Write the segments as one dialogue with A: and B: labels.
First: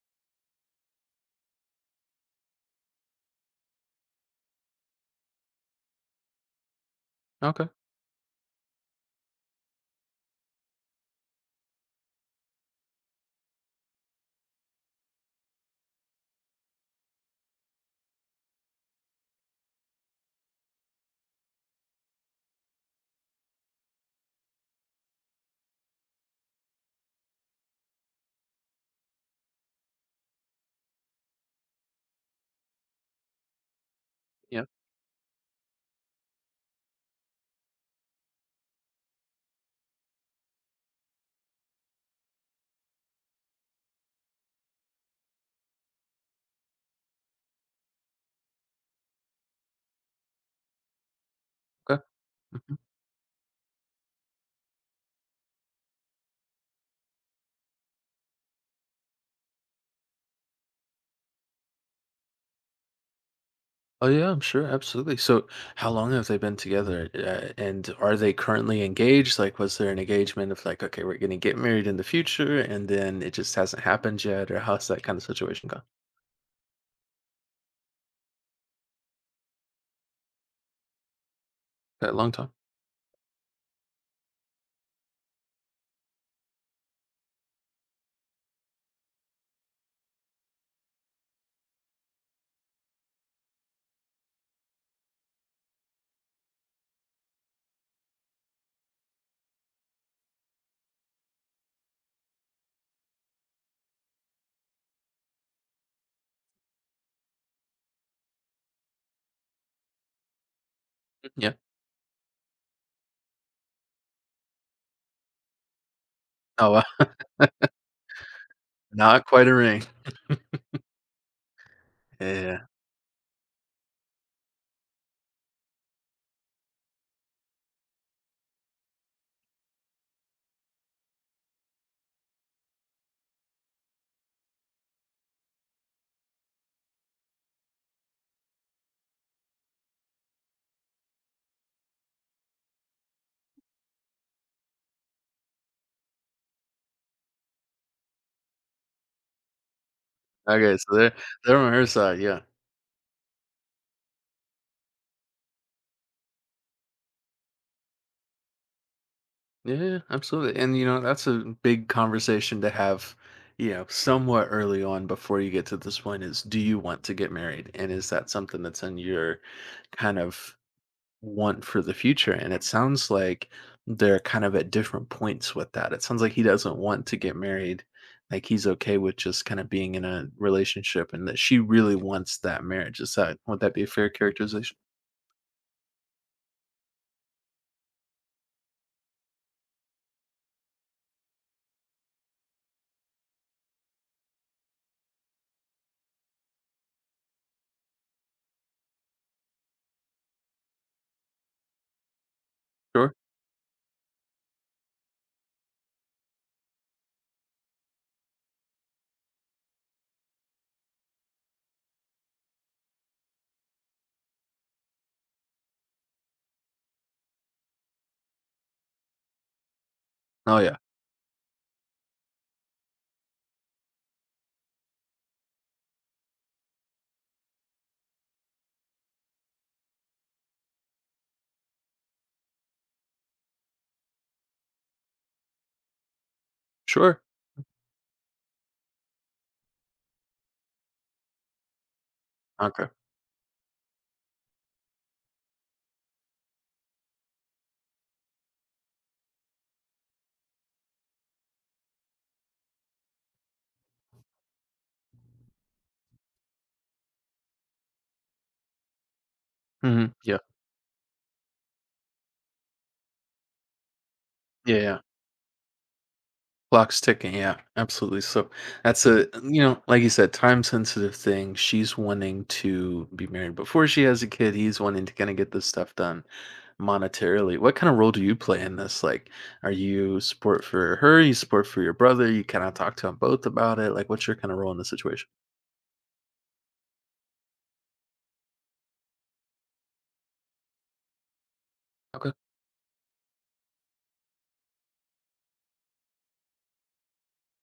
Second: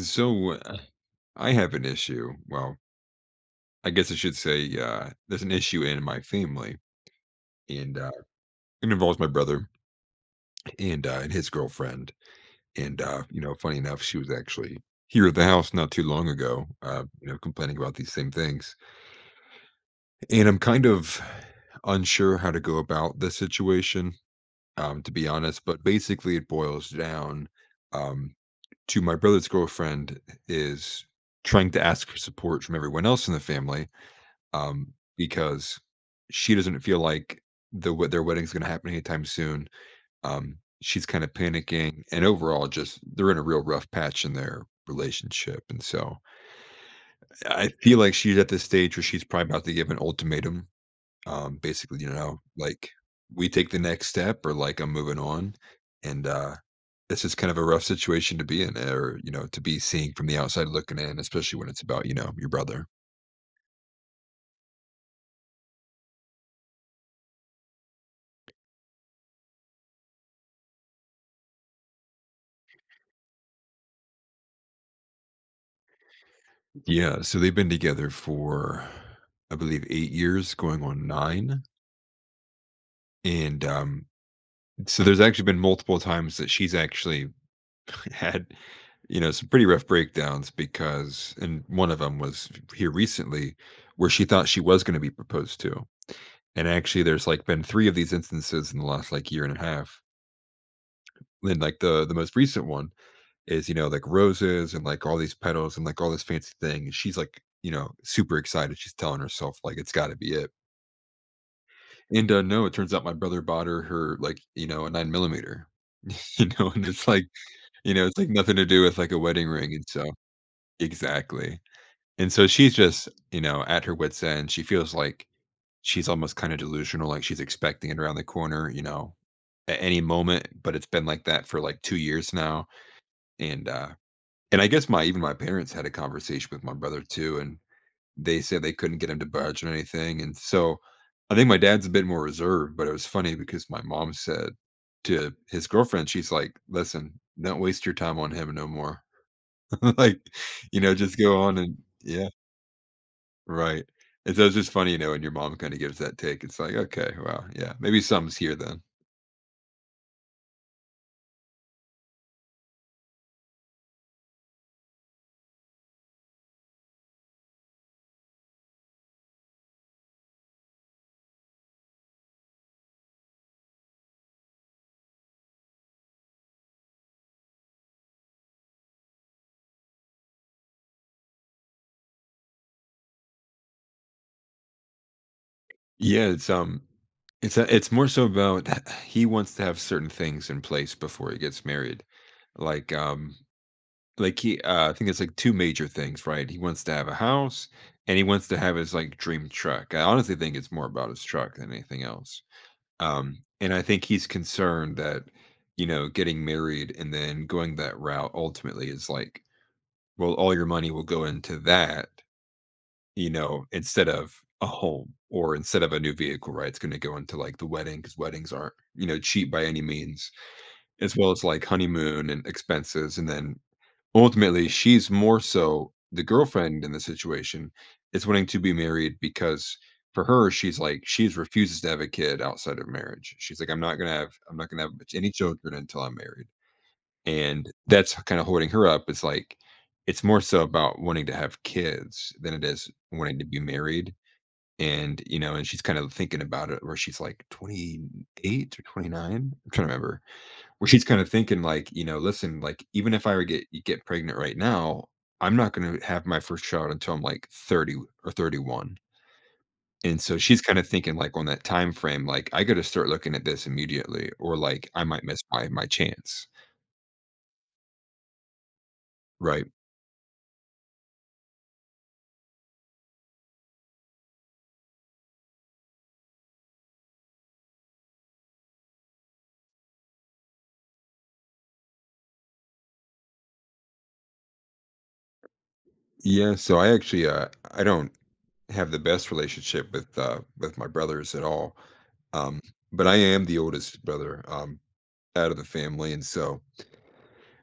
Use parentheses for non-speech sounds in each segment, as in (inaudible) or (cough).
A: So uh, I have an issue. Well, I guess I should say there's an issue in my family,
B: Okay.
A: and it involves my brother and his girlfriend. And You know, funny enough, she was actually here at the house not too long ago. You know, complaining about these same things, and I'm kind of unsure how to go about this situation, to be honest. But basically, it boils down um, to my brother's girlfriend is trying to ask for support from everyone else in the family
B: Yeah.
A: because she doesn't feel like their wedding's gonna happen anytime soon. She's kinda panicking, and overall, just they're in a real rough patch in their relationship, and so I feel like she's at this stage where she's probably about to give an ultimatum, basically,
B: Okay.
A: you know,
B: Mhm.
A: like, "We take the next step or, like, I'm moving on," and, uh, this is kind of a rough situation to be in or, you know, to be seeing from the outside looking in, especially when it's about, you know, your brother.
B: Oh yeah, I'm sure. Absolutely. So, how long have they been together, and are they currently engaged? Like, was there an engagement of like, okay, we're going to get married in the future, and then it just hasn't happened yet, or how's that kind of situation gone?
A: Yeah, so they've been together for, I believe, 8 years, going on 9,
B: A long time.
A: and, um, so there's actually been multiple times that she's actually (laughs) had, you know, some pretty rough breakdowns because and one of them was here recently where she thought she was gonna be proposed to, and actually, there's, like, been 3 of these instances in the last, like, year and a half, and, like, the most recent one is, you know, like roses and like all these petals and like all this fancy thing. And she's like, you know, super excited. She's telling herself like it's got to be it.
B: Yeah.
A: And No, it turns out my brother bought her like you know a 9mm. (laughs) You know,
B: Oh, wow.
A: and it's
B: (laughs)
A: like you know it's like nothing to do with like a
B: Not quite
A: wedding
B: a
A: ring.
B: ring.
A: And so exactly. And so
B: Yeah.
A: she's just you know at her wits end. She feels like she's almost kind of delusional. Like she's expecting it around the corner. You know, at any moment. But it's been like that for like 2 years now. And uh, And I guess my even my parents had a conversation with my brother too, and they said they couldn't get him to budge on anything, and so, I think my dad's a bit more reserved, but it was funny because my mom said to his girlfriend, she's like, "Listen, don't waste your time on him no more." (laughs) Like,
B: Okay,
A: you know,
B: so they're
A: just go on
B: on
A: and
B: her side.
A: yeah,
B: Yeah.
A: right. And so it's just funny, you know, when your mom kinda gives that take, it's like, "Okay, well, yeah, maybe something's here then."
B: Yeah, absolutely. And that's a big conversation to have, somewhat early on before you get to this point is do you want to get married? And is that something that's in your kind of want for the future? And it sounds like they're kind of at different points with that. It sounds like he doesn't want to get married. Like he's okay with just kind of being in a relationship and that she really wants that marriage. Is that Would that be a fair characterization?
A: Yeah, it's more so about (sighs) he wants to have certain things in place before he gets married, like um, like he I think it's like two major things, right? He wants to have a house, and he wants to have his like dream truck. I honestly think it's more about his truck than anything else.
B: Sure.
A: And I think he's concerned that you know getting married and then going that route ultimately is like, well, all your money will go into that, you know, instead of a home or instead of a new vehicle, right? It's going to go into like the wedding because weddings aren't, you know, cheap by any means,
B: Oh yeah.
A: as well as like honeymoon and expenses. And then ultimately, she's more so the girlfriend in the situation is wanting to be married because for her, she's like, she's refuses to have a kid outside of marriage. She's like, I'm not going to have any children until I'm married.
B: Sure.
A: And that's kind of holding her up. It's like, it's more so about wanting to have kids than it
B: Okay.
A: is wanting to be married and, you know, and she's kind of thinking about it where she's like 28 or 29. I'm trying to remember. Where she's kind of thinking like, you know, listen, like even if I were get pregnant right now, I'm not going to have my first child until I'm like 30 or 31.
B: Hmm.
A: And
B: Yeah.
A: so she's kind of thinking like on that time frame like I got to start looking at this immediately or
B: Yeah,
A: like
B: yeah.
A: I might miss my chance.
B: Clock's ticking, yeah, absolutely. So that's a,
A: Right.
B: like you said, time sensitive thing. She's wanting to be married before she has a kid. He's wanting to kind of get this stuff done monetarily. What kind of role do you play in this? Like, are you support for her? You support for your brother? You kind of talk to them both about it. Like, what's your kind of role in the situation?
A: Yeah, so I actually I don't have the best relationship with my brothers at all.
B: Okay.
A: Um but I am the oldest brother. Out of the family. And so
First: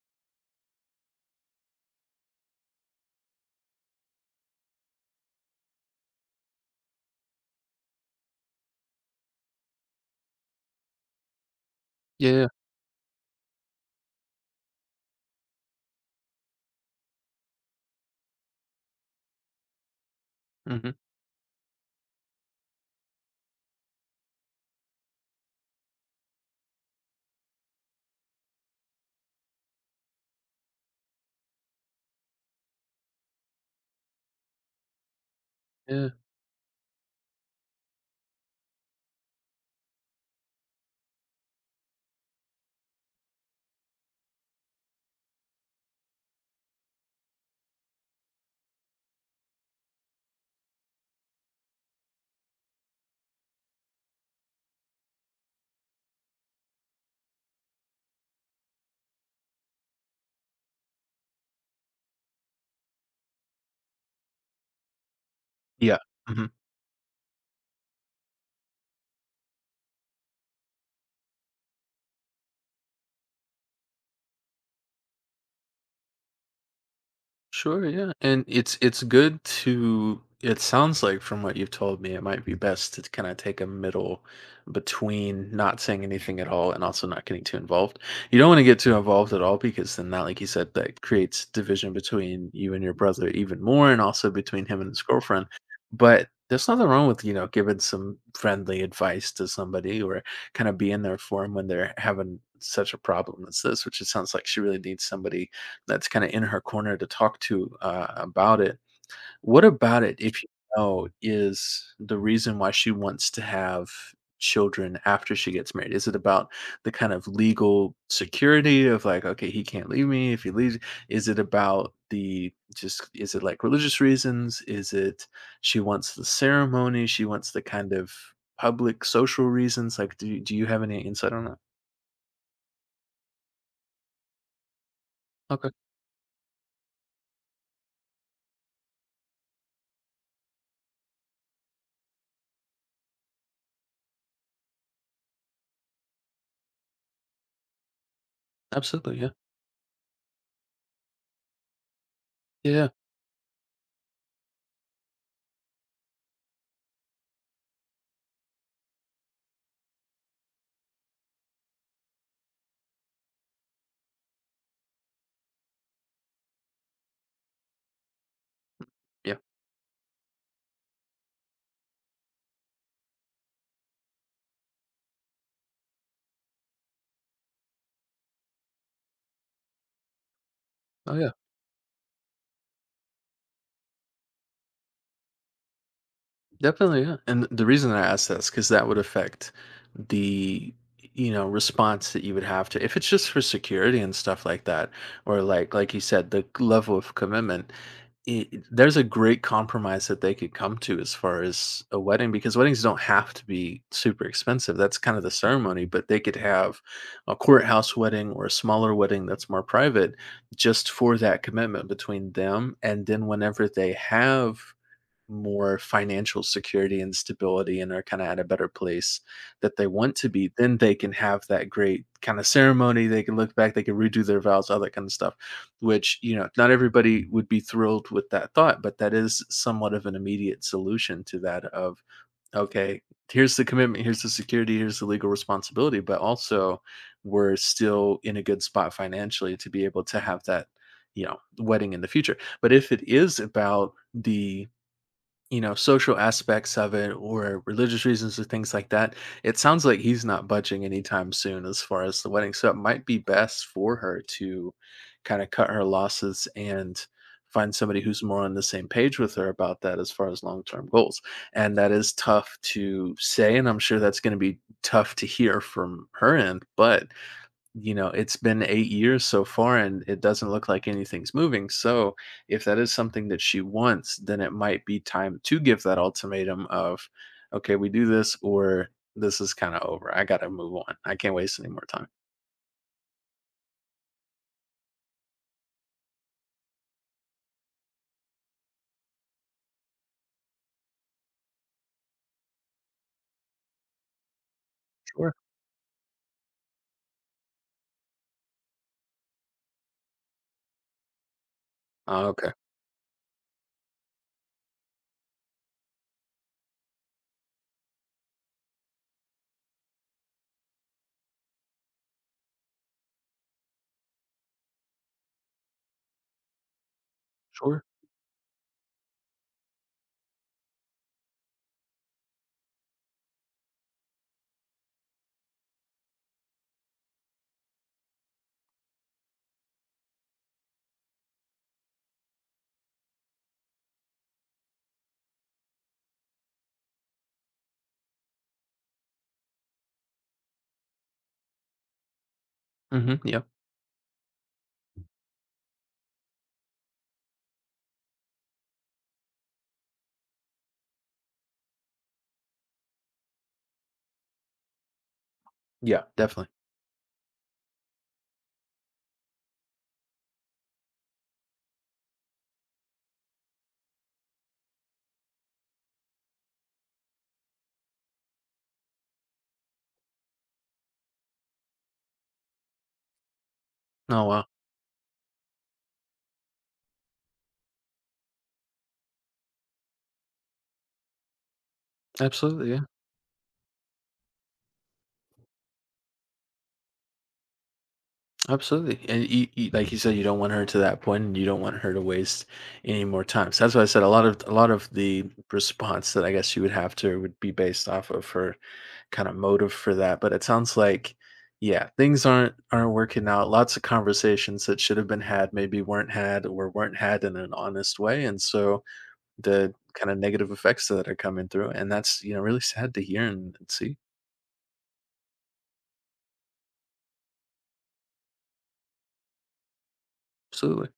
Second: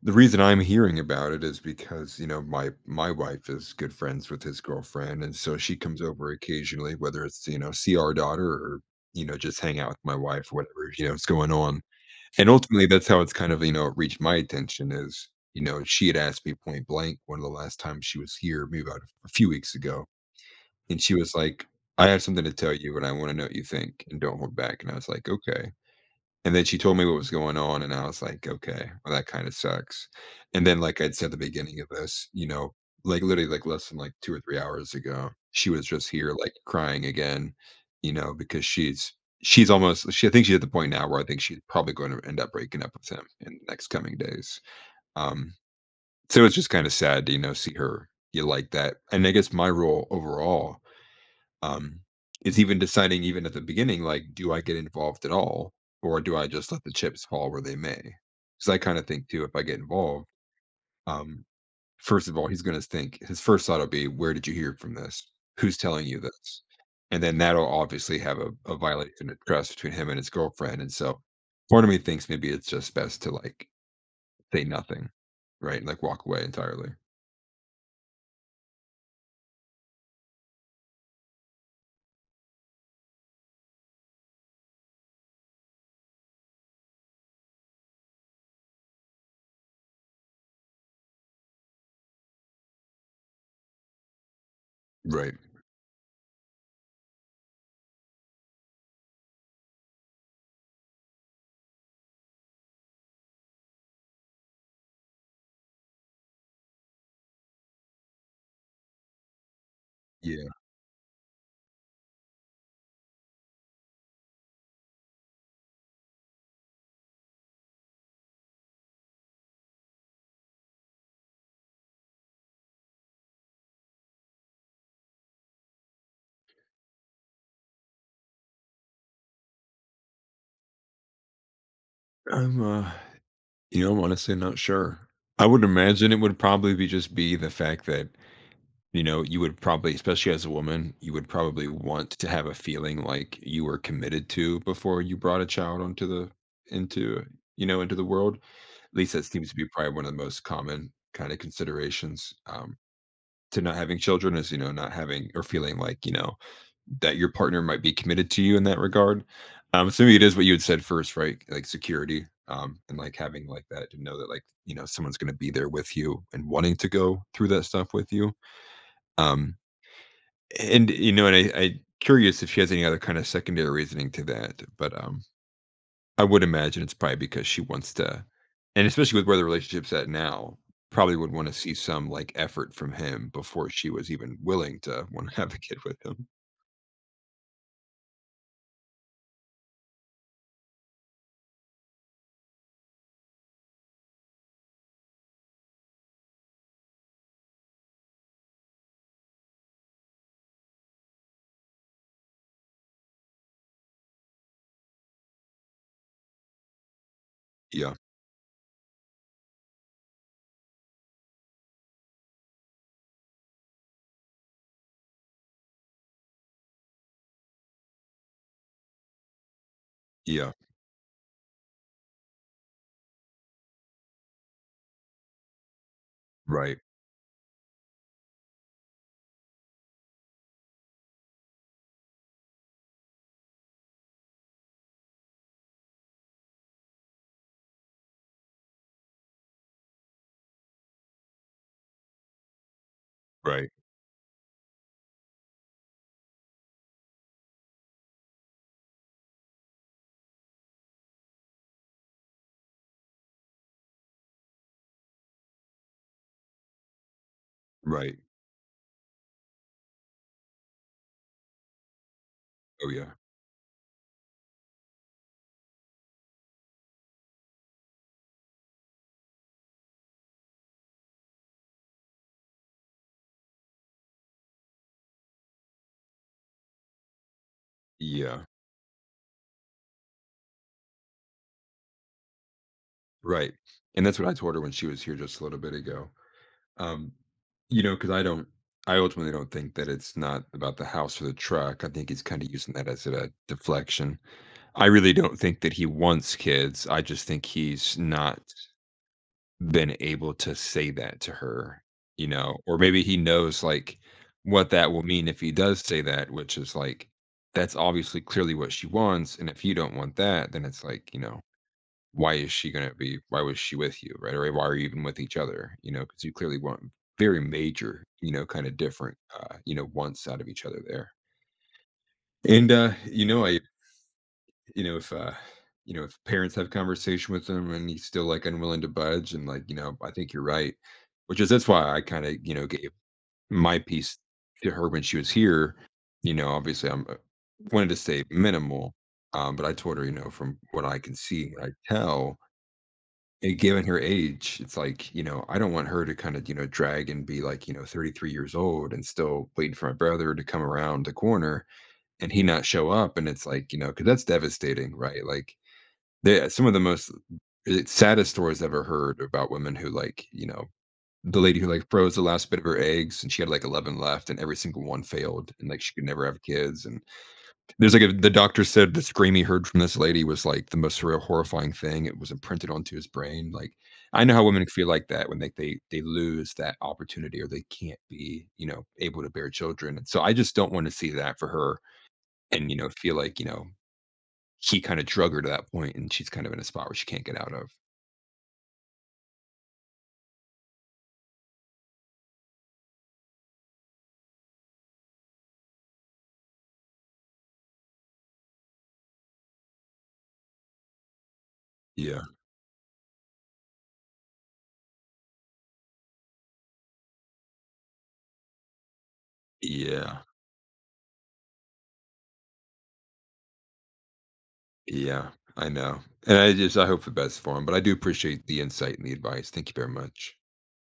A: the reason I'm hearing about it is because, you know, my wife is good friends with his girlfriend. And so she comes over occasionally, whether it's, you know, see our daughter or, you know, just hang out with my wife, whatever, you know, is going on.
B: Yeah.
A: And ultimately that's how it's kind of, you know, it reached my attention is, you know, she had asked me point blank one of the last times she was here, maybe about a few weeks ago.
B: Hmm.
A: And she was like, I have something to tell you and I want to know what you think and don't hold back. And I was like, okay. And then she told me what was going on, and I was like, "Okay, well, that kinda sucks." And then, like I'd said at the beginning of this, you know, like, literally, like, less than, like, 2 or 3 hours ago, she was
B: Yeah.
A: just here, like, crying again, you know, because she's almost she I think she's at the point now where I think she's probably gonna end up breaking up with him in the next coming days. Um, so it's just kinda sad to, you know, see her, you like that. And I guess my role overall um, it's even deciding even at the beginning, like, do I get involved at all? Or do I just let the chips fall where they may? Because I kind of think too, if I get involved, um, first of all, he's gonna think his first thought will be, where did you hear from this? Who's
B: Yeah.
A: telling you
B: Mhm.
A: this? And then that'll obviously have a violation of trust between him and his girlfriend. And so part of me thinks maybe it's just best to like say nothing, right? Like walk away entirely.
B: Sure, yeah. And it's good to it sounds like from what you've told me, it might be best to kind of take a middle between not saying anything at all and also not getting too involved. You don't want to get too involved at all because then that, like you said, that creates division between you and your brother even more and also between him and his
A: Right.
B: girlfriend. But there's nothing wrong with, giving some friendly advice to somebody or kind of being there for them when they're having such a problem as this, which it sounds like she really needs somebody that's kind of in her corner to talk to about it. What about it, if you
A: Yeah.
B: know, is the reason why she wants to have children after she gets married? Is it about the kind of legal security of like, okay, he can't leave me if he leaves? Is it about the just, Is it like religious reasons? Is it she wants the ceremony? She wants the kind of public social reasons? Like, do you have any insight on that?
A: I'm You know, I'm honestly not sure. I would
B: Okay,
A: imagine it would probably be the fact that, you know, you would probably, especially as a woman, you would probably want to have a feeling like you were committed to before you brought a child onto the into, you know, into the world. At least
B: absolutely.
A: that
B: Yeah.
A: seems to be probably one of the most common kind of considerations.
B: Yeah. Yeah,
A: To not having children is, you know, not having or feeling like, you know, that your partner might be committed to you in that regard. So maybe it is what you had said first, right? Like security, and like having like that to know that like, you know, someone's gonna be there with you and wanting to go through that stuff with you.
B: yeah.
A: Um, and you know, and I curious if she has any other kind of secondary reasoning to that, but I would imagine it's probably because she wants to and especially with where the relationship's at now,
B: Oh,
A: probably
B: yeah.
A: would wanna see some, like, effort from him before she was even willing to wanna (laughs) have a kid with him.
B: Definitely, yeah. And the reason that I asked that is because that would affect the, response that you would have to if it's just for security and stuff like that, or like you said, the level of commitment. There's a great compromise that they could come to as far as a wedding because weddings don't have to be super expensive. That's kind of the ceremony, but they could have a courthouse
A: Yeah,
B: wedding or a smaller wedding that's more private just for that commitment between them. And then whenever they have more financial security and stability and are kind of at a better place that they want to be,
A: yeah,
B: then they can have that great kind of ceremony. They can look back, they can redo their vows, all that kind of stuff, which, not
A: right,
B: everybody would be thrilled with that thought, but that is somewhat of an immediate solution to that of, okay, here's the commitment, here's the security, here's the legal responsibility, but also we're still in a good spot financially to be able to have that, wedding in the future. But if it is
A: right,
B: about the, social aspects of it or religious reasons or things like that, it sounds like he's not budging anytime soon as far as the wedding. So it might be best for her to kind of cut her losses and find somebody
A: right.
B: who's more on the same page with her about that as far as long-term goals. And that is tough
A: Oh, yeah.
B: to say, and I'm sure that's going to be tough to hear from her end, but it's been 8 years so far and it doesn't look like anything's moving. So, if that is something that she wants, then it might be time to give that ultimatum of, okay, we do this
A: Yeah,
B: or this is kind of over. I got to move on. I can't waste any more time.
A: right, and that's what I told her when she was here just a little bit ago. Um, you know, because I ultimately don't think that it's not about the house or the truck, I think he's kinda using that as a deflection. I really
B: Sure.
A: don't think that he wants kids, I just think he's not been able to say that to her,
B: Oh,
A: you
B: okay.
A: know, or maybe he knows like what that will mean if he does say that, which is like that's obviously clearly what she wants. And if you don't want that, then it's like, you know, why is she gonna be why was she with you? Right. Or why are you even with each other? You know, because you clearly want very
B: Sure.
A: major, you know, kind of different you know, wants out of each other there. And you know, I You know, if you know, if parents have conversation with him and he's still like unwilling to budge and like, you know, I think you're right. Which is that's why I kind of, you know, gave my piece to her when she was here. You know, obviously I'm wanted to say minimal, but I told her, you know, from what I can see, what I tell,
B: Hmm. Yeah.
A: and given her age, it's like, you know, I don't want her to kind of, you know, drag and be like, you know, 33 years old and still waiting for my brother to come around the corner and he not show up. And it's like, you know, because that's devastating, right? Like
B: Yeah.
A: they
B: Definitely.
A: some of the most saddest stories I've ever heard about women who, like, you know the lady who, like, froze the last bit of her eggs, and she had, like, 11 left, and every single one failed, and, like, she could never have kids, and there's, like, a the doctor said the scream he heard from this lady was, like, the most surreal, horrifying thing. It was imprinted onto his brain, like, I
B: Oh,
A: know
B: wow.
A: how women feel like that when they lose that opportunity or they can't be, you know, able to bear children, and so I just don't wanna see that for her
B: Absolutely.
A: and, you
B: Yeah.
A: know, feel like, you know, he kinda drug her to that point, and she's kind of in a spot where she can't get out of.
B: Absolutely. And like you said, you don't want her to that point and you don't want her to waste any more time. So that's why I said a lot of the response that I guess you would have to her would be based off of her kind of motive for that, but it sounds like yeah,
A: Yeah,
B: things aren't working out. Lots of conversations that should have been had maybe weren't had or weren't had in an honest way, and so the kind of
A: yeah,
B: negative effects that are coming through, and that's, really sad to hear and see.
A: yeah, I know, and I just I hope the best for him, but I do appreciate the insight and the advice. Thank you very much.
B: Absolutely.